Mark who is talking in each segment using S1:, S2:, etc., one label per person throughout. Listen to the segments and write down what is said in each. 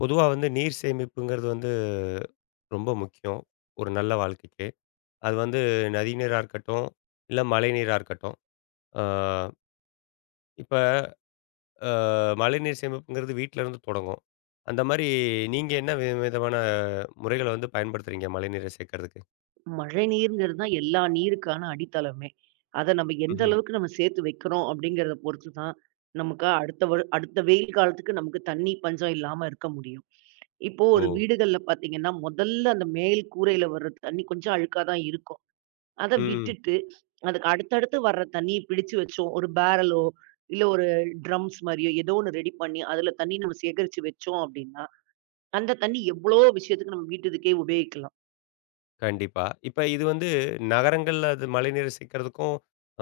S1: பொதுவா வந்து நீர் சேமிப்புங்கிறது வந்து ரொம்ப முக்கியம். ஒரு நல்ல வாழ்க்கைக்கு. அது வந்து நதி நீரா இருக்கட்டும், இல்ல மழை நீரா இருக்கட்டும். அ இப்ப அ மழைநீர் சேமிப்புங்கிறது வீட்ல இருந்து தொடங்கும். அந்த மாரி நீங்க என்ன விதமான முறைகள வந்து பயன்படுத்துறீங்க மழைநீர சேர்க்கறதுக்கு?
S2: மழைநீர்ங்கிறது தான் எல்லா நீருக்கான அடித்தளமே. அத நம்ம எந்த
S1: ம்ஹ்ம்.
S2: அளவுக்கு நம்ம சேர்த்து வைக்கிறோம் அப்படிங்கிறத பொறுத்து தான், நமக்கு அடுத்த அடுத்த வெயில் காலத்துக்கு நமக்கு தண்ணி பஞ்சம் இல்லாம இருக்க முடியும். இப்போ
S1: ஓ!
S2: ஒரு வீடுகள்ல பார்த்தீங்கன்னா, முதல்ல அந்த மேல் கூரையில வர்ற தண்ணி கொஞ்சம் அழுக்கா தான் இருக்கும். அத
S1: ம்.
S2: விட்டுட்டு, அதுக்கு அடுத்தடுத்து வர்ற தண்ணிய பிடிச்சு வச்சோம். ஒரு பேரலோ, இல்ல ஒரு ட்ரம்ஸ் மாரியோ ஏதோ ஒண்ணு ரெடி பண்ணி, அதுல தண்ணி நம்ம சேகரிச்சு வச்சோம் அப்படின்னா, அந்த தண்ணி எவ்வளோ விஷயத்துக்கு நம்ம வீட்டு இதுக்கே உபயோகிக்கலாம்.
S1: கண்டிப்பா. இப்ப இது வந்து நகரங்கள்ல அது மழைநீர சேர்க்கறதுக்கும்,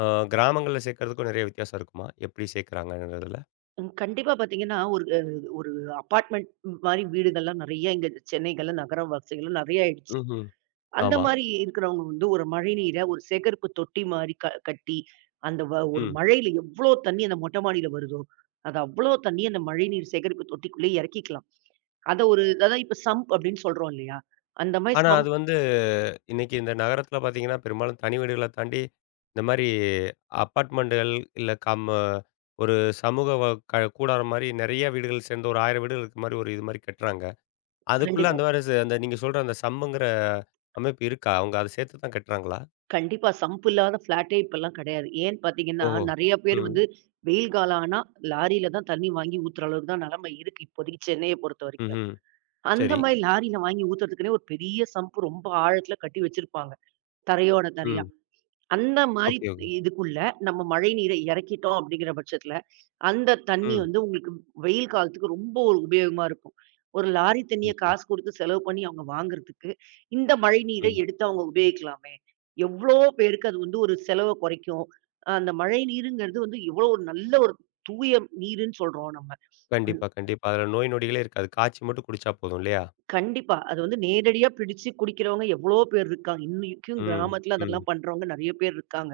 S1: அ கிராமங்கள்ல சேர்க்கறதுக்கும் நெறைய வித்தியாசம் இருக்குமா? எப்படி சேர்க்கறாங்கங்கிறதுல?
S2: ம். கண்டிப்பா பார்த்தீங்கன்னா, ஒரு அபார்ட்மெண்ட் மாரி வீடுகள்லாம் நெறைய இங்க சென்னைகள்ல, நகரவாசிகள்ல நெறைய ஆயிடுச்சு.
S1: ம்ஹ்ம்.
S2: அந்த
S1: ஆமா.
S2: மாரி இருக்கிறவங்க வந்து ஒரு மழை நீர ஒரு சேகரிப்பு தொட்டி மாரி கட்டி, அந்த வ ஒரு
S1: ம்.
S2: மழையில எவ்ளோ தண்ணி அந்த மொட்டை மாடியில வருதோ, அது அவ்ளோ தண்ணி அந்த மழைநீர் சேகரிப்பு தொட்டிக்குள்ளயே இறக்கிக்கலாம். அத ஒரு அதான் இப்ப சம்ப் அப்படின்னு சொல்றோம் இல்லையா? அந்த மாரி
S1: ஆனா அது
S2: சம்ப்
S1: வந்து இன்னைக்கு இந்த நகரத்துல பார்த்தீங்கன்னா, பெரும்பாலும் தனி வீடுகள தாண்டி, இந்த மாரி அப்பார்ட்மெண்டுகள் இல்ல ஒரு சமூக வ க கூடாரம் மாரி நெறைய வீடுகள் சேர்ந்து ஒரு 1000 வீடுகள் இருக்க மாரி ஒரு இது மாரி கட்டுறாங்க. அதுக்குள்ள
S2: கண்டிப்பா.
S1: அந்த மாரி அந்த நீங்க சொல்ற அந்த சம்முங்கிற அமைப்பு இருக்கா? அவங்க அத சேர்த்து தான் கட்டுறாங்களா?
S2: கண்டிப்பா. சம்ப் இல்லாத ஃப்ளாட்டே இப்பல்லாம் கிடையாது. ஏன்னு பார்த்தீங்கன்னா,
S1: ஓஹோ!
S2: ம். நெறைய பேர்
S1: ம்.
S2: வந்து வெயில் காலம் ஆனா லாரியில தான் தண்ணி வாங்கி ஊத்துற அளவுக்கு தான் நெலைமை இருக்கு இப்போதைக்கு சென்னைய பொறுத்தவரைக்கும்.
S1: ம்ஹ்ம்.
S2: அந்த
S1: சரி.
S2: ஆமா. மாரி லாரியில வாங்கி ஊத்துறதுக்குன்னே ஒரு பெரிய சம்ப் ரொம்ப ஆழத்துல கட்டி வச்சிருப்பாங்க. தரையோட தரையா.
S1: ம்.
S2: அந்த மாரி
S1: ஓகே, ஓகே.
S2: இதுக்குள்ள நம்ம மழை நீரை இறக்கிட்டோம் அப்படிங்கிற பட்சத்துல, அந்த தண்ணி
S1: ம்.
S2: வந்து உங்களுக்கு வெயில் காலத்துக்கு ரொம்ப ஒரு உபயோகமா இருக்கும். ஒரு லாரி
S1: ம்,
S2: தண்ணிய
S1: ம்,
S2: காசு குடுத்து செலவு பண்ணி அவங்க வாங்குறதுக்கு, இந்த மழை நீரை
S1: ம்.
S2: எடுத்து அவங்க உபயோகிக்கலாமே. எவ்ளோ பேருக்கு அது வந்து ஒரு செலவ குறைக்கும். அந்த மழை நீருங்கிறது வந்து எவ்ளோ ஒரு நல்ல ஒரு தூய நீருன்னு சொல்றோம் நம்ம.
S1: கண்டிப்பா, கண்டிப்பா. அதுல நோய் நொடிகளே இருக்காது. காய்ச்சி மட்டும் குடிச்சா போதும் இல்லையா?
S2: கண்டிப்பா. அது வந்து நேரடியா பிடிச்சு குடிக்கிறவங்க எவ்ளோ பேர் இருக்காங்க. இன்னைக்கும்
S1: ம்.
S2: கிராமத்துல
S1: ம்.
S2: அதெல்லாம் பண்றவங்க நெறைய பேர் இருக்காங்க.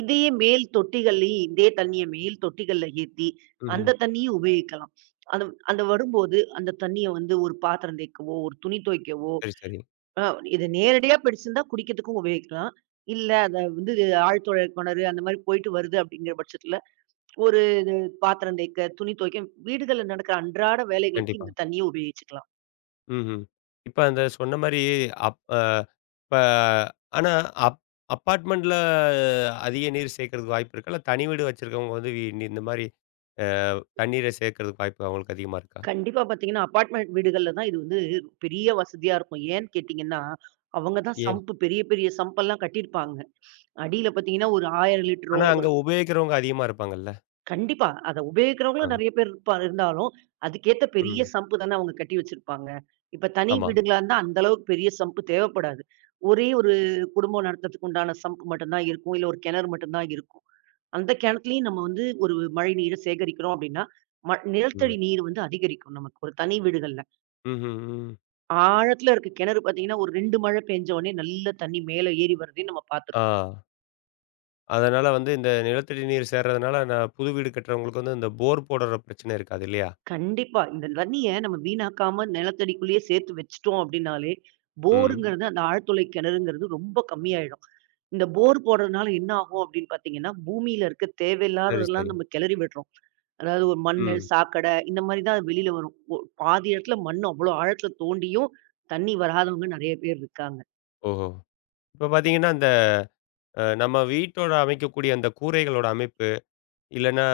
S2: இதையே மேல் தொட்டிகள்லயும் இதே தண்ணீய மேல் தொட்டிகள்ல ஏத்தி, அந்த
S1: ம்ஹ்ம்.
S2: ம்ஹ்ம். தண்ணீயும் உபயோகிக்கலாம். அது அந்த வரும்போது அந்த தண்ணீய வந்து ஒரு பாத்திரம் தேய்க்கவோ, ஒரு துணி துவைக்கவோ,
S1: சரி, சரி.
S2: அ இது நேரடியா பிடிச்சிருந்தா குடிக்கிறதுக்கும் உபயோகிக்கலாம். இல்ல அத வந்து ஆழ்துளை கிணறு அந்த மாரி போயிட்டு வருது அப்படிங்கிற பட்சத்துல, ஒரு இது பாத்திரம் தேய்க்க, துணி துவைக்க, வீடுகள்ல நடக்கிற அன்றாட வேலைகளுக்கு
S1: கண்டிப்பா.
S2: இந்த தண்ணீய உபயோகிச்சுக்கலாம்.
S1: ம்ஹ்ம். இப்ப அந்த சொன்ன மாரி அப் அ இப்ப ஆனா அப் அப்பார்ட்மெண்ட்ல அதிக நீர் சேர்க்கறதுக்கு வாய்ப்பு இருக்கா? இல்ல தனி வீடு வச்சிருக்கவங்க வந்து இந்த மாரி அ தண்ணீரை சேர்க்கறதுக்கு வாய்ப்பு அவங்களுக்கு அதிகமா இருக்கா?
S2: கண்டிப்பா பாத்தீங்கன்னா, அபார்ட்மெண்ட் வீடுகள்ல தான் இது வந்து பெரிய வசதியா இருக்கும். ஏன்னு கேட்டீங்கன்னா, அவங்க தான்
S1: ஏன்?
S2: சம்ப் பெரிய பெரிய சம்பெல்லாம் கட்டியிருப்பாங்க. அடியில பார்த்தீங்கன்னா, ஒரு 1,000 லிட்டரோ
S1: ஆனா அங்க உபயோகிக்கிறவங்க அதிகமா இருப்பாங்கல்ல?
S2: கண்டிப்பா. அத
S1: ஆ.
S2: உபயோகிக்கிறவங்களும் நெறைய பேர் இருப்பா இருந்தாலும், அதுக்கேத்த பெரிய
S1: ம்.
S2: சம்பு தானே அவங்க கட்டி வச்சிருப்பாங்க. இப்ப தனி
S1: ஆமா.
S2: வீடுங்களா இருந்தா, அந்த அளவுக்கு பெரிய சம்பு தேவைப்படாது. ஒரே ஒரு குடும்பம் நடத்துறதுக்கு உண்டான சம்பு மட்டும் தான் இருக்கும். இல்ல ஒரு கிணறு மட்டும் தான் இருக்கும். அந்த கிணத்துலயும் நம்ம வந்து ஒரு மழை நீரை சேகரிக்கிறோம் அப்டின்னா,
S1: ம்.
S2: நிலத்தடி நீர் வந்து அதிகரிக்கும் நமக்கு ஒரு தனி வீடுகள்ல.
S1: ம்ஹ்ம். ம்.
S2: ஆழத்துல இருக்க கிணறு பார்த்தீங்கன்னா, ஒரு 2 மழை பெஞ்ச உடனே நல்ல தண்ணி மேல ஏறி வரதையும் நம்ம
S1: ஆ.
S2: பார்த்துருக்கோம்.
S1: அதனால வந்து இந்த நிலத்தடி நீர் சேர்றதுனால நான் புது வீடு கட்டுறவங்களுக்கு வந்து இந்த போர் போடுற பிரச்சனை இருக்காது இல்லையா?
S2: கண்டிப்பா. இந்த தண்ணிய நம்ம வீணாக்காம நிலத்தடிக்குள்ளேயே சேர்த்து வச்சுட்டோம் அப்படின்னாலே, ம்ஹ்ம்.
S1: ம்.
S2: போருங்கிறது அந்த ஆழ்துளை கிணறுங்கிறது ரொம்ப கம்மியாயிடும். இந்த போர் போடுறதுனால என்ன ஆகும் அப்படின்னு பார்த்தீங்கன்னா, பூமியில இருக்க
S1: சரி,
S2: தேவையில்லாததெல்லாம்
S1: சரி.
S2: நம்ம கிளறி விடுறோம். அதாவது ஒரு மண்ணு,
S1: ம்.
S2: சாக்கடை இந்த மாரி தான் அது வெளியில வரும். பாதி இடத்துல மண் அவ்வளோ ஆழத்துல தோண்டியும் தண்ணி வராதவங்க நெறைய பேர் இருக்காங்க.
S1: ஓஹோ! இப்ப பார்த்தீங்கன்னா, இந்த நம்ம வீட்டோட அமைக்கக்கூடிய அந்த கூரைகளோட அமைப்பு, இல்லன்னா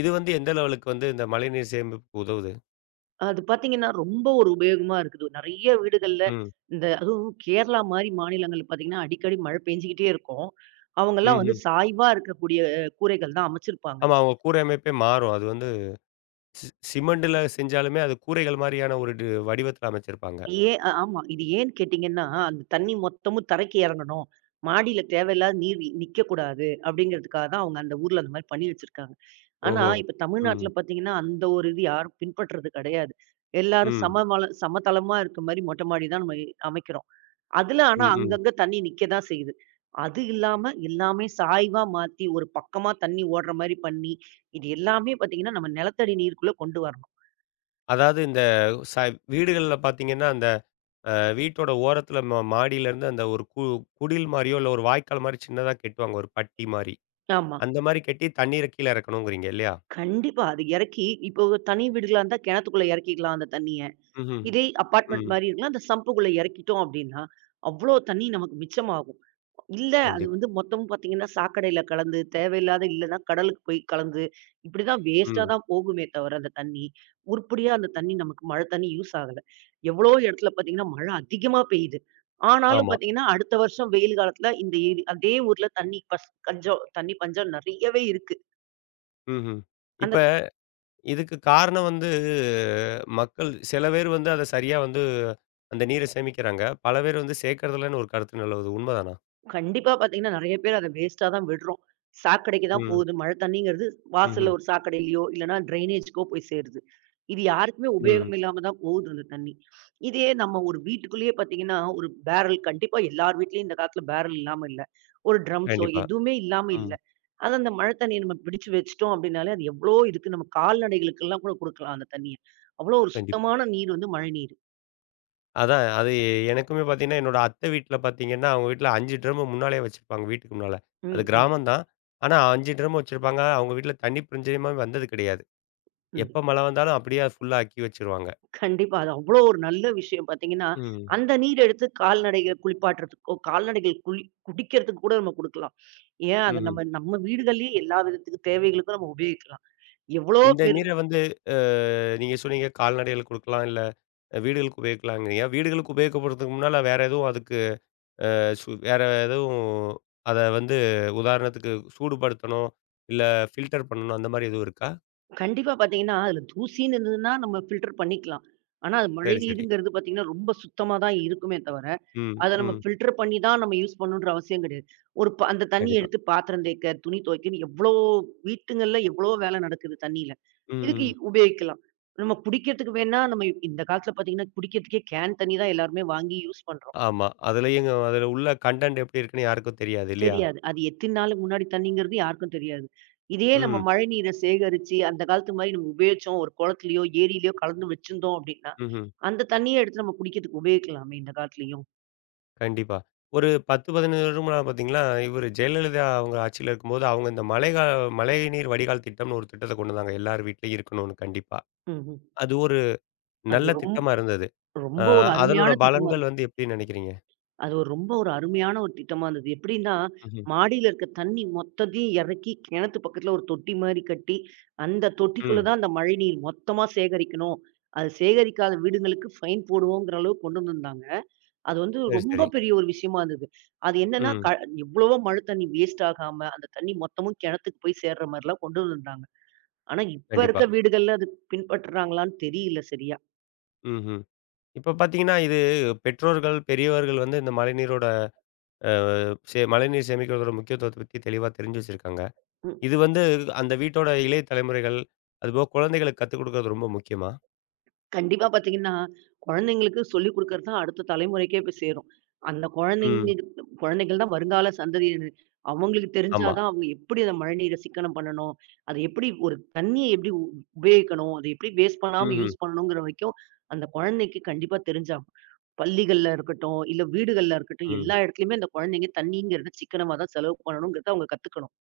S1: இது வந்து எந்த லெவலுக்கு வந்து இந்த மழைநீர் சேமிப்புக்கு உதவுது?
S2: அது பார்த்தீங்கன்னா, ரொம்ப ஒரு உபயோகமா இருக்குது. நெறைய வீடுகள்ல
S1: ம்.
S2: இந்த அதுவும் கேரளா மாரி மாநிலங்கள்ல பார்த்தீங்கன்னா, அடிக்கடி மழை பெஞ்சுகிட்டே இருக்கும். அவங்கலாம் வந்து
S1: ம்ஹ்ம்.
S2: சாய்வா இருக்கக்கூடிய கூரைகள் தான் அமைச்சிருப்பாங்க.
S1: ஆமா. அவங்க கூரை அமைப்பே மாறும். அது வந்து சி சிமெண்ட்ல செஞ்சாலுமே அது கூரைகள் மாரியான ஒரு டி வடிவத்தில அமைச்சிருப்பாங்க.
S2: ஏன் அ ஆமா. இது ஏன்னு கேட்டீங்கன்னா, அந்த தண்ணி மொத்தமும் தரைக்கு இறங்கணும். மாடியில தேவையில்லாத நீர் நிக்கக்கூடாது அப்படிங்கிறதுக்காக தான் அவங்க அந்த ஊர்ல அந்த மாரி பண்ணி வச்சிருக்காங்க. ஆனா,
S1: ஓஹோ!
S2: ஓஹோ! இப்ப
S1: ம்.
S2: தமிழ்நாட்டுல பார்த்தீங்கன்னா, அந்த ஒரு இது யாரும் பின்பற்றது கிடையாது. எல்லாரும்
S1: ம்.
S2: சமதளமா இருக்க மாரி மொட்டை மாடி தான் நம்ம அமைக்கிறோம். அதுல
S1: ம்,
S2: ஆனா
S1: ம்.
S2: அங்கங்க தண்ணி நிக்கதான் செய்யுது. அது இல்லாம எல்லாமே சாய்வா மாத்தி, ஒரு பக்கமா தண்ணி ஓடுற மாரி பண்ணி, இது எல்லாமே பார்த்தீங்கன்னா, நம்ம நிலத்தடி நீருக்குள்ள கொண்டு வரணும்.
S1: அதாவது இந்த ச வீடுகள்ல பார்த்தீங்கன்னா, அந்த அ வீட்டோட ஓரத்தில மாடியிலேருந்து அந்த ஒரு குடில் மாரியோ, இல்ல ஒரு வாய்க்கால் மாரி சின்னதா கெட்டுவாங்க. ஒரு பட்டி மாரி.
S2: ஆமா.
S1: அந்த மாரி கெட்டி தண்ணீர கீழ இறக்கணுங்கிறீங்க இல்லையா?
S2: கண்டிப்பா. அது எறக்கி இப்போ ஒரு தனி வீடுகளா இருந்தா கிணத்துக்குள்ள எறக்கிக்கலாம் அந்த தண்ணிய. ம்.
S1: ம்ஹ்ம்.
S2: இதே அபார்ட்மெண்ட்
S1: ம்.
S2: மாரி இருக்குன்னா, அந்த சம்புக்குள்ள எறக்கிட்டோம் அப்டின்னா, அவ்ளோ தண்ணி நமக்கு மிச்சமாகும். இல்ல. அது
S1: கண்டிப்பா.
S2: வந்து
S1: ம்.
S2: மொத்தமும் பார்த்தீங்கன்னா, சாக்கடையில கலந்து, தேவையில்லாத இல்லன்னா கடலுக்கு போய் கலந்து, இப்படிதான் வேஸ்ட்டா
S1: கண்டிப்பா.
S2: தான் போகுமே தவிர அந்த தண்ணி, உருப்படியா அந்த தண்ணி நமக்கு மழை தண்ணி யூஸ் ஆகல. எவ்வளோ இடத்துல பார்த்தீங்கன்னா, மழை அதிகமா பெய்யுது. ஆனாலும்
S1: ஆமா.
S2: பார்த்தீங்கன்னா, அடுத்த வருஷம் வெயில் காலத்துல இந்த ஏரி அதே ஊர்ல தண்ணி பஸ் கஞ்சம் தண்ணி பஞ்சம் நெறையவே இருக்கு.
S1: ம்ஹ்ம். இப்ப
S2: அந்த
S1: இதுக்கு காரணம் வந்து மக்கள் சில பேர் வந்து அத சரியா வந்து அந்த நீர சேமிக்கிறாங்க. பல பேர் வந்து சேர்க்கறதில்லன்னு ஒரு கருத்து நிலவுது. உண்மதானா?
S2: கண்டிப்பா பார்த்தீங்கன்னா, நெறைய பேர் அத வேஸ்ட்டா தான் விடுறோம். சாக்கடைக்கு தான்
S1: ம்.
S2: போகுது. மழை தண்ணீங்கிறது
S1: ம்ஹ்ம்.
S2: வாசல்ல ஒரு சாக்கடையிலயோ, இல்லன்னா ட்ரைனேஜ்க்கோ போய் சேருது. இது யாருக்குமே
S1: ம்.
S2: உபயோகம் ம். இல்லாம தான் போகுது அந்த தண்ணி. இதே நம்ம ஒரு வீட்டுக்குள்ளேயே பார்த்தீங்கன்னா, ஒரு பேரல் கண்டிப்பா எல்லார் வீட்லயும் இந்த காலத்துல பேரல் இல்லாம இல்ல. ஒரு ட்ரம்ஸோ
S1: கண்டிப்பா.
S2: எதுவுமே இல்லாம
S1: ம்.
S2: இல்ல. ஆனா அந்த மழை தண்ணிய நம்ம பிடிச்சு வச்சுட்டோம் அப்படின்னாலே, அது எவ்வளோ இதுக்கு நம்ம கால்நடைகளுக்கெல்லாம் கூட குடுக்கலாம் அந்த தண்ணிய. அவ்வளோ ஒரு
S1: கண்டிப்பா.
S2: சுத்தமான நீர் வந்து மழைநீர்.
S1: அதான் அது எனக்குமே பார்த்தீங்கன்னா, என்னோட அத்தை வீட்ல பார்த்தீங்கன்னா, அவங்க வீட்ல 5 ட்ரம் முன்னாலயே வச்சிருப்பாங்க வீட்டுக்கு முன்னால. அது
S2: ம், ம்,
S1: கிராமம் தான். ஆனா 5 ட்ரம் வச்சிருப்பாங்க. அவங்க வீட்ல தண்ணி பிரஞ்சயமே வந்தது கிடையாது.
S2: ம்.
S1: எப்ப மழை வந்தாலும் அப்படியே ஃபுல்லா ஆக்கி வச்சுருவாங்க.
S2: கண்டிப்பா. அது அவ்ளோ ஒரு நல்ல விஷயம் பார்த்தீங்கன்னா,
S1: ம்.
S2: அந்த நீர் எடுத்து கால்நடைகள் குளிப்பாட்டுறதுக்கோ, கால்நடைகள் குளி குடிக்கிறதுக்கு கூட நம்ம குடுக்கலாம். ஏன் அத
S1: ம்ஹ்ம்.
S2: நம்ம நம்ம வீடுகள்லயே எல்லா விதத்துக்கு தேவைகளுக்கும் நம்ம உபயோகிக்கலாம். எவ்ளோ
S1: இந்த
S2: பேரு
S1: நீர வந்து அ நீங்க சொன்னீங்க கால்நடைகளுக்கு குடுக்கலாம், இல்ல வீடுகளுக்கு உபயோகிக்கலாங்கிறீங்க. வீடுகளுக்கு உபயோகப்படுத்துறதுக்கு முன்னால வேற எதுவும் அதுக்கு வேற எதுவும் அத வந்து உதாரணத்துக்கு சூடுபடுத்தணும், இல்ல ஃபில்டர் பண்ணணும் அந்த மாரி எதுவும் இருக்கா?
S2: கண்டிப்பா பார்த்தீங்கன்னா, அதுல தூசின்னு இருந்ததுன்னா நம்ம ஃபில்டர் பண்ணிக்கலாம். ஆனா அது மழை
S1: சரி, சரி.
S2: நீருங்கிறது பார்த்தீங்கன்னா, ரொம்ப சுத்தமா தான் இருக்குமே தவிர
S1: ம்,
S2: அத நம்ம
S1: ம்.
S2: ஃபில்டர் பண்ணி தான் நம்ம யூஸ் பண்ணணுன்ற அவசியம் கிடையாது. ஒரு ப அந்த தண்ணீய
S1: கண்டிப்பா.
S2: எடுத்து பாத்திரம் தேய்க்க, துணி துவைக்கன்னு எவ்ளோ வீட்டுங்கள்ல எவ்ளோ வேலை நடக்குது தண்ணீல.
S1: ம்,
S2: இதுக்கு
S1: ம்.
S2: உபயோகிக்கலாம். நம்ம குடிக்கிறதுக்கு வேணா நம்ம இந்த காலத்துல பாத்தீங்கன்னா, குடிக்கிறதுக்கே கேன் தண்ணி தான் எல்லாருமே வாங்கி யூஸ் பண்றோம்.
S1: ஆமா. அதுலயும் அதுல உள்ள கன்டென்ட் எப்படி இருக்குன்னு யாருக்கும் தெரியாது இல்லையா?
S2: தெரியாது. அது எத்தன நாளுக்கு முன்னாடி தண்ணீங்கிறது யாருக்கும் தெரியாது. இதே நம்ம
S1: ம்.
S2: மழை நீர சேகரிச்சு, அந்த காலத்து மாரி நம்ம உபயோகிச்சோம். ஒரு குளத்துலயோ, ஏரியிலயோ கலந்து வச்சிருந்தோம் அப்டின்னா,
S1: ம்ஹ்ம்.
S2: அந்த தண்ணீய எடுத்து நம்ம குடிக்கிறதுக்கு உபயோகிக்கலாமே இந்த காலத்துலயும்.
S1: கண்டிப்பா. ஒரு 10, 15 வருடம் முன்னால பார்த்தீங்கன்னா, இவரு ஜெயலலிதா அவங்க ஆட்சியில இருக்கும்போது, அவங்க இந்த மழைநீர் வடிகால் திட்டம்னு ஒரு திட்டத்த கொண்டு வந்தாங்க. எல்லார் வீட்லயும் இருக்கணும்னு கண்டிப்பா.
S2: ம்ஹ்ம்.
S1: அது ஒரு
S2: அது
S1: நல்ல திட்டமா இருந்தது. அ
S2: ரொம்ப ஒரு
S1: அதனோட
S2: அருமையான திட்டம்.
S1: பலன்கள் வந்து எப்டின்னு நெனைக்கிறீங்க?
S2: அது ஒரு ரொம்ப ஒரு அருமையான ஒரு திட்டமா இருந்தது. எப்படின்னா,
S1: ம்ஹ்ம்.
S2: மாடியில இருக்க தண்ணி மொத்தத்தையும் இறக்கி கிணத்து பக்கத்துல ஒரு தொட்டி மாரி கட்டி, அந்த தொட்டிக்குள்ள
S1: ம்.
S2: தான் அந்த மழைநீர் மொத்தமா சேகரிக்கணும். அது சேகரிக்காத வீடுங்களுக்கு ஃபைன் போடுவோங்கிற அளவுக்கு கொண்டு வந்திருந்தாங்க. அது வந்து
S1: சரி,
S2: ரொம்ப
S1: சரி.
S2: பெரிய ஒரு விஷயமா இருந்தது. அது என்னன்னா,
S1: ம்.
S2: எவ்வளவோ மழை தண்ணி வேஸ்ட் ஆகாம, அந்த தண்ணி மொத்தமும் கிணத்துக்கு போய் சேர்ற மாரிலாம் கொண்டு வந்திருந்தாங்க. ஆனா, இப்ப
S1: கண்டிப்பா.
S2: இருக்க வீடுகள்ல அது பின்பற்றுறாங்களான்னு தெரியல சரியா.
S1: ம்ஹ்ம். இப்ப பார்த்தீங்கன்னா, இது பெற்றோர்கள், பெரியவர்கள் வந்து இந்த மழைநீரோட அ சே மழைநீர் சேமிக்கிறதோட முக்கியத்துவத்த பத்தி தெளிவா தெரிஞ்சு வச்சிருக்காங்க. இது வந்து அந்த வீட்டோட இளைய தலைமுறைகள், அதுபோக குழந்தைகளுக்கு கத்துக் குடுக்கறது ரொம்ப முக்கியமா?
S2: கண்டிப்பா பார்த்தீங்கன்னா, குழந்தைங்களுக்கு சொல்லிக் குடுக்கிறது தான் அடுத்த தலைமுறைக்கே போய் சேரும். அந்த
S1: ம்.
S2: குழந்தைங்க குழந்தைகள் தான் வருங்கால சந்ததியினர். அவங்களுக்கு தெரிஞ்சா
S1: ஆமா.
S2: தான் அவங்க எப்படி அத மழைநீர சிக்கனம் பண்ணணும், அது எப்படி ஒரு தண்ணிய எப்படி உபயோகிக்கணும், அத எப்படி வேஸ்ட் பண்ணாம
S1: ம்ஹ்ம்.
S2: யூஸ் பண்ணணுங்கிற வரைக்கும், அந்த குழந்தைக்கு கண்டிப்பா தெரிஞ்சாகும். பள்ளிகள்ல இருக்கட்டும், இல்ல வீடுகள்ல இருக்கட்டும்,
S1: ம்.
S2: எல்லா இடத்துலயுமே அந்த குழந்தைங்க தண்ணீங்கிறத சிக்கனமா தான் செலவு பண்ணணுங்கிறத அவங்க கத்துக்கணும்.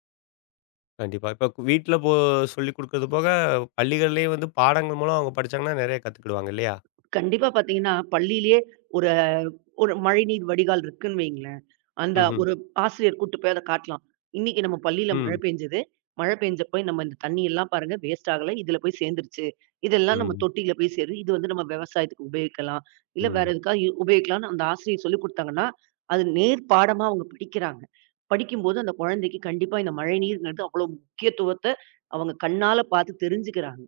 S1: கண்டிப்பா. இப்ப வீட்ல சொல்லிக் குடுக்கறது போக, பள்ளிகள்லயே வந்து பாடங்கள் மூலம் அவங்க படிச்சாங்கன்னா, நெறைய கத்துக்கிடுவாங்க இல்லையா?
S2: கண்டிப்பா பாத்தீங்கன்னா, பள்ளியிலேயே ஒரு ஒரு மழைநீர் வடிகால் இருக்குன்னு வையுங்களேன். அந்த
S1: ம்ஹ்ம்.
S2: ஒரு ஆசிரியர் கூட்டு போய் அத காட்டலாம். இன்னைக்கு நம்ம பள்ளியில மழை
S1: ம்.
S2: பெஞ்சது. மழை பெஞ்சப்போ நம்ம இந்த தண்ணி எல்லாம் பாருங்க வேஸ்ட் ஆகல. இதுல போய் சேர்ந்துருச்சு. இதெல்லாம் நம்ம
S1: ம்.
S2: தொட்டியில போய் சேரும். இது வந்து நம்ம விவசாயத்துக்கு உபயோகிக்கலாம். இல்ல வேற
S1: ம்.
S2: எதுக்கா உபயோகிக்கலாம்ன்னு அந்த ஆசிரியர் சொல்லிக் குடுத்தாங்கன்னா, அது நேர் பாடமா அவங்க படிக்கிறாங்க. படிக்கும்போது அந்த குழந்தைக்கு கண்டிப்பா இந்த மழைநீர்ங்கிறது அவ்வளோ முக்கியத்துவத்த அவங்க கண்ணால பாத்து தெரிஞ்சுக்கிறாங்க.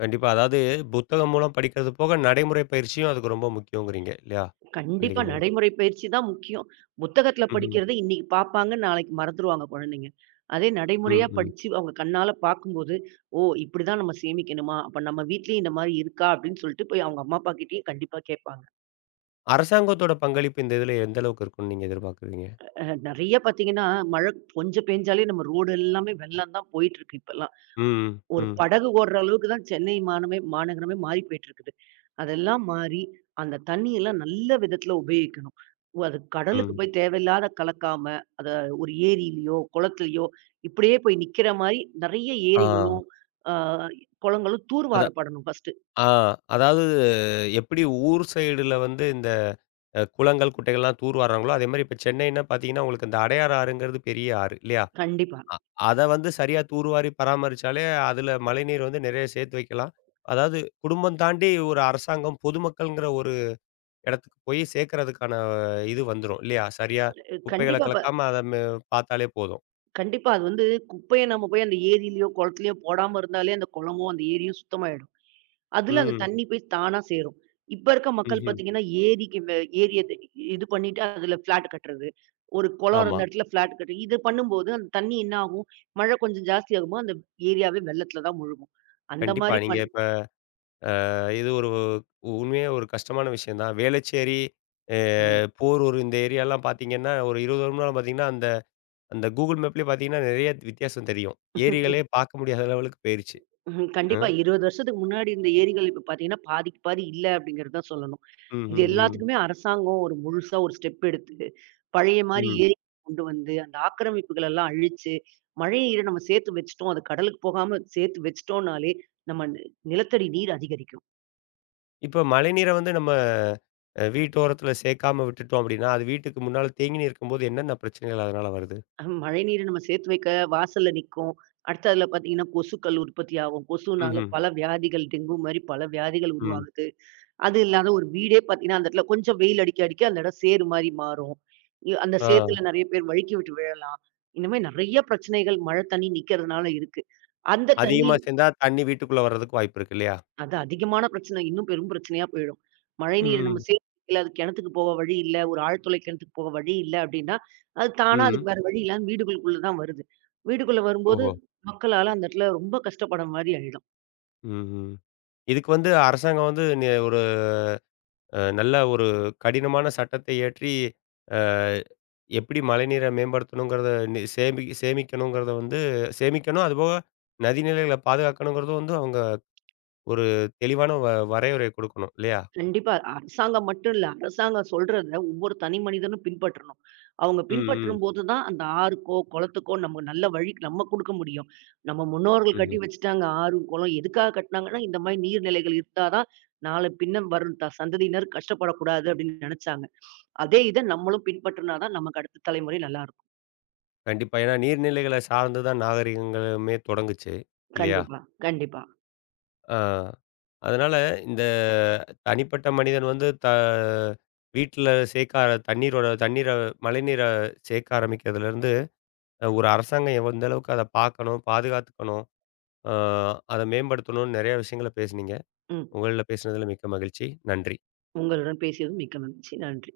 S1: கண்டிப்பா. அதாவது புத்தகம் மூலம் படிக்கிறது போக, நடைமுறை பயிற்சியும் அதுக்கு ரொம்ப முக்கியங்கிறீங்க இல்லையா?
S2: கண்டிப்பா.
S1: பள்ளிகள்ல.
S2: நடைமுறை பயிற்சி தான் முக்கியம். புத்தகத்துல
S1: ம்ஹ்ம்.
S2: படிக்கிறத இன்னைக்கு பாப்பாங்க, நாளைக்கு மறந்துருவாங்க குழந்தைங்க. அதே
S1: ம்.
S2: நடைமுறையா
S1: ம்.
S2: படிச்சு அவங்க கண்ணால பார்க்கும்போது, "ஓ! இப்படிதான் நம்ம சேமிக்கணுமா? அப்ப நம்ம வீட்லயும் இந்த மாரி இருக்கா?" அப்படின்னு சொல்லிட்டு போய் அவங்க அம்மா, அப்பா கிட்டயும் கண்டிப்பா கேட்பாங்க.
S1: அரசாங்கத்தோட பங்களிப்பு இந்த இதுல எந்த அளவுக்கு இருக்கும்னு நீங்க எதிர்பார்க்குறீங்க?
S2: நெறைய பார்த்தீங்கன்னா, மழை கொஞ்சம் பேஞ்சாலே நம்ம ரோடு எல்லாமே வெள்ளம் தான் போயிட்டு இருக்கு இப்பல்லாம்.
S1: ம்.
S2: ஒரு
S1: ம்.
S2: படகு ஓடுற அளவுக்கு தான் சென்னை மாநகரமே மாறி போயிட்டுருக்குது. அதெல்லாம் மாறி, அந்த தண்ணியெல்லாம் நல்ல விதத்துல உபயோகிக்கணும். அது கடலுக்கு
S1: ம்.
S2: போய் தேவையில்லாத கலக்காம, அத ஒரு ஏரியிலயோ, குளத்திலயோ இப்படியே போய் நிக்கிற மாரி நெறைய
S1: ஆ.
S2: ஏரிகளும், ஆ குளங்களும்
S1: அத
S2: தூர்வாரப்படணும் ஃபர்ஸ்ட்டு.
S1: ஆ. அதாவது எப்படி ஊர் சைடுல வந்து குளங்கள், குட்டைகள்லாம் தூர் வார்றாங்களோ, அதேமாரி இப்ப சென்னைன்னா பார்த்தீங்கன்னா, உங்களுக்கு இந்த அடையாறு ஆறுங்கிறது பெரிய ஆறு இல்லையா?
S2: கண்டிப்பா.
S1: அ. அத வந்து சரியா தூர்வாரி பராமரிச்சாலே, அதுல மழைநீர் வந்து நிறைய சேர்த்து வைக்கலாம். அதாவது குடும்பம் தாண்டி ஒரு அரசாங்கம், பொதுமக்கள்ங்கிற ஒரு இடத்துக்கு போய் சேர்க்கறதுக்கான இது வந்துரும் இல்லையா? சரியா
S2: அ
S1: குப்பைகள
S2: கண்டிப்பா ப
S1: கலக்காம அத பார்த்தாலே போதும்.
S2: கண்டிப்பா அது வந்து குப்பைய நம்ம போய் அந்த ஏரியிலயோ, குளத்திலயோ போடாம இருந்தாலே அந்த குளமும், அந்த ஏரியும் சுத்தமாயிடும். அதுல அந்த
S1: ம்.
S2: தண்ணி போய் தானா சேரும். இப்ப இருக்க மக்கள்
S1: ம்ஹ்ம்.
S2: பாத்தீங்கன்னா, ஏரிக்கு வே ஏரிய இது இது பண்ணிட்டு அதுல ஃப்ளாட் கட்டுறது. ஒரு குளம்
S1: ஆமா.
S2: இருந்த இடத்துல ஃப்ளாட் கட்டி இது பண்ணும்போது, அந்த தண்ணி என்ன ஆகும்? மழை கொஞ்சம் ஜாஸ்தி ஆகுமா, அந்த ஏரியாவே வெள்ளத்துல தான் முழுகும். அந்த
S1: கண்டிப்பா.
S2: மாரி
S1: நீங்க
S2: கண்டிப்பா.
S1: இப்ப இது ஒரு உண்மையா ஒரு கஷ்டமான விஷயம் தான். வேளச்சேரி, அ
S2: ம்.
S1: போரூர் இந்த ஏரியாலாம் பார்த்தீங்கன்னா, ஒரு 20 வருடம் முன்னால பார்த்தீங்கன்னா, அந்த அந்த கூகுள் மேப்லயே பார்த்தீங்கன்னா, நெறைய வித்தியாசம் தெரியும். ஏரிகளே பார்க்க முடியாத லெவலுக்கு போயிருச்சு. அ.
S2: கண்டிப்பா 20 வருஷத்துக்கு முன்னாடி இருந்த ஏரிகள் இப்ப பாத்தீங்கன்னா, பாதிக்கு பாதி இல்ல அப்டிங்கிறது தான் சொல்லணும்.
S1: ம்,
S2: இது
S1: ம், ம்,
S2: எல்லாத்துக்குமே அரசாங்கம் ஒரு முழுசா ஒரு ஸ்டெப் எடுத்து, பழைய மாரி ம்.
S1: ம்.
S2: ஏரி கொண்டு வந்து, அந்த ஆக்கிரமிப்புகள் எல்லாம் அழிச்சு, மழை நீர நம்ம சேர்த்து வச்சுட்டோம். அது கடலுக்கு போகாம சேர்த்து வச்சுட்டோம்னாலே, நம்ம நி நிலத்தடி நீர் அதிகரிக்கும்.
S1: இப்ப மழைநீரை வந்து நம்ம வீட்டோரத்தில சேர்க்காம விட்டுட்டோம் அப்டின்னா, அது வீட்டுக்கு முன்னால தேங்கி நிற்கும்போது என்னென்ன பிரச்சனைகள் அதனால வருது?
S2: மழை நீர நம்ம சேர்த்து வைக்க வாசல்ல நிக்கும். அடுத்து அதுல பார்த்தீங்கன்னா, கொசுக்கள் உற்பத்தி ஆகும். கொசுனால
S1: ம்ஹ்ம்.
S2: பல வியாதிகள் டெங்கு மாரி பல வியாதிகள்
S1: ம்.
S2: உருவாகுது. அது இல்லாத ஒரு வீடே பார்த்தீங்கன்னா, அந்த இடத்துல கொஞ்சம் வெயில் அடிக்க, அடிக்க அந்த இடம் சேறு மாரி மாறும். அந்த
S1: ஆ.
S2: சேத்துல நெறைய பேர் வழுக்கி விட்டு விழலாம். இந்த மாரி நெறைய பிரச்சனைகள் மழை தண்ணி நிக்கிறதுனால இருக்கு. அந்த தண்ணி
S1: அதிகமா சேர்ந்தா தண்ணி வீட்டுக்குள்ள வர்றதுக்கு வாய்ப்பு இருக்கு இல்லையா?
S2: அது அதிகமான பிரச்சனை. இன்னும் பெரும் பிரச்சனையா போயிடும். மழை
S1: ம்,
S2: நீர் நம்ம
S1: ம்,
S2: சேத்து வைக்கல, அது கிணத்துக்கு போக வழி இல்ல, ஒரு ஆழ்துளை கிணத்துக்கு போக வழி இல்ல அப்படின்னா, அது தானா
S1: ம்.
S2: அதுக்கு வேற வழி இல்லாம வீடுகளுக்குள்ள தான் வருது. வீடுக்குள்ள வரும்போது
S1: ஓஹோ!
S2: மக்களால அந்த இடத்துல ரொம்ப கஷ்டப்படுற மாரி ஆயிடும்.
S1: ம், ம். இதுக்கு வந்து அரசாங்கம் வந்து ஒரு நல்ல ஒரு கடினமான சட்டத்தை இயற்றி, அ எப்படி மழைநீரை மேம்படுத்தணுங்கிறத நி சேமி சேமிக்கணுங்கிறத வந்து சேமிக்கணும். அதுபோக நதிநிலைகள பாதுகாக்கணுங்கிறதும் வந்து அவங்க ஒரு தெளிவான வரையறைய குடுக்கணும் இல்லையா?
S2: கண்டிப்பா. அரசாங்கம் மட்டும் இல்ல. அரசாங்கம் சொல்றத ஒவ்வொரு தனி மனிதனும் பின்பற்றணும். அவங்க ம்.
S1: ம், ம்,
S2: பின்பற்றும்போது தான் அந்த ஆறுக்கோ, குளத்துக்கோ நம்ம நல்ல வழிக்கு நம்ம குடுக்க முடியும். நம்ம முன்னோர்கள்
S1: ம்ஹ்ம்.
S2: கட்டி வச்சுட்டாங்க ஆறு, குளம். எதுக்காக கட்டினாங்கன்னா, இந்த மாரி நீர்நிலைகள் இருந்தா தான் நாளை பின்ன வரும் சந்ததியினர் கஷ்டப்படக்கூடாது அப்படின்னு நெனச்சாங்க. அதே இத நம்மளும் பின்பற்றினா தான் நமக்கு அடுத்த தலைமுறை நல்லாருக்கும்.
S1: கண்டிப்பா. ஏன்னா நீர்நிலைகள சார்ந்து தான் நாகரிகங்களுமே தொடங்குச்சு இல்லையா?
S2: கண்டிப்பா, கண்டிப்பா.
S1: ஆ. அதனால இந்த தனிப்பட்ட மனிதன் வந்து வீட்ல சேர்க்க ஆர- தண்ணீரோட தண்ணீர மழைநீர சேர்க்க ஆரம்பிக்கிறதுலேருந்து ஒரு அரசாங்கம் எந்த அளவுக்கு அத பார்க்கணும், பாதுகாத்துக்கணும், அ அத மேம்படுத்தணும்னு நெறைய விஷயங்கள பேசுனீங்க.
S2: ம்.
S1: உங்களோட பேசுனதுல மிக்க மகிழ்ச்சி. நன்றி.
S2: உங்களுடன் பேசியது மிக்க மகிழ்ச்சி. நன்றி.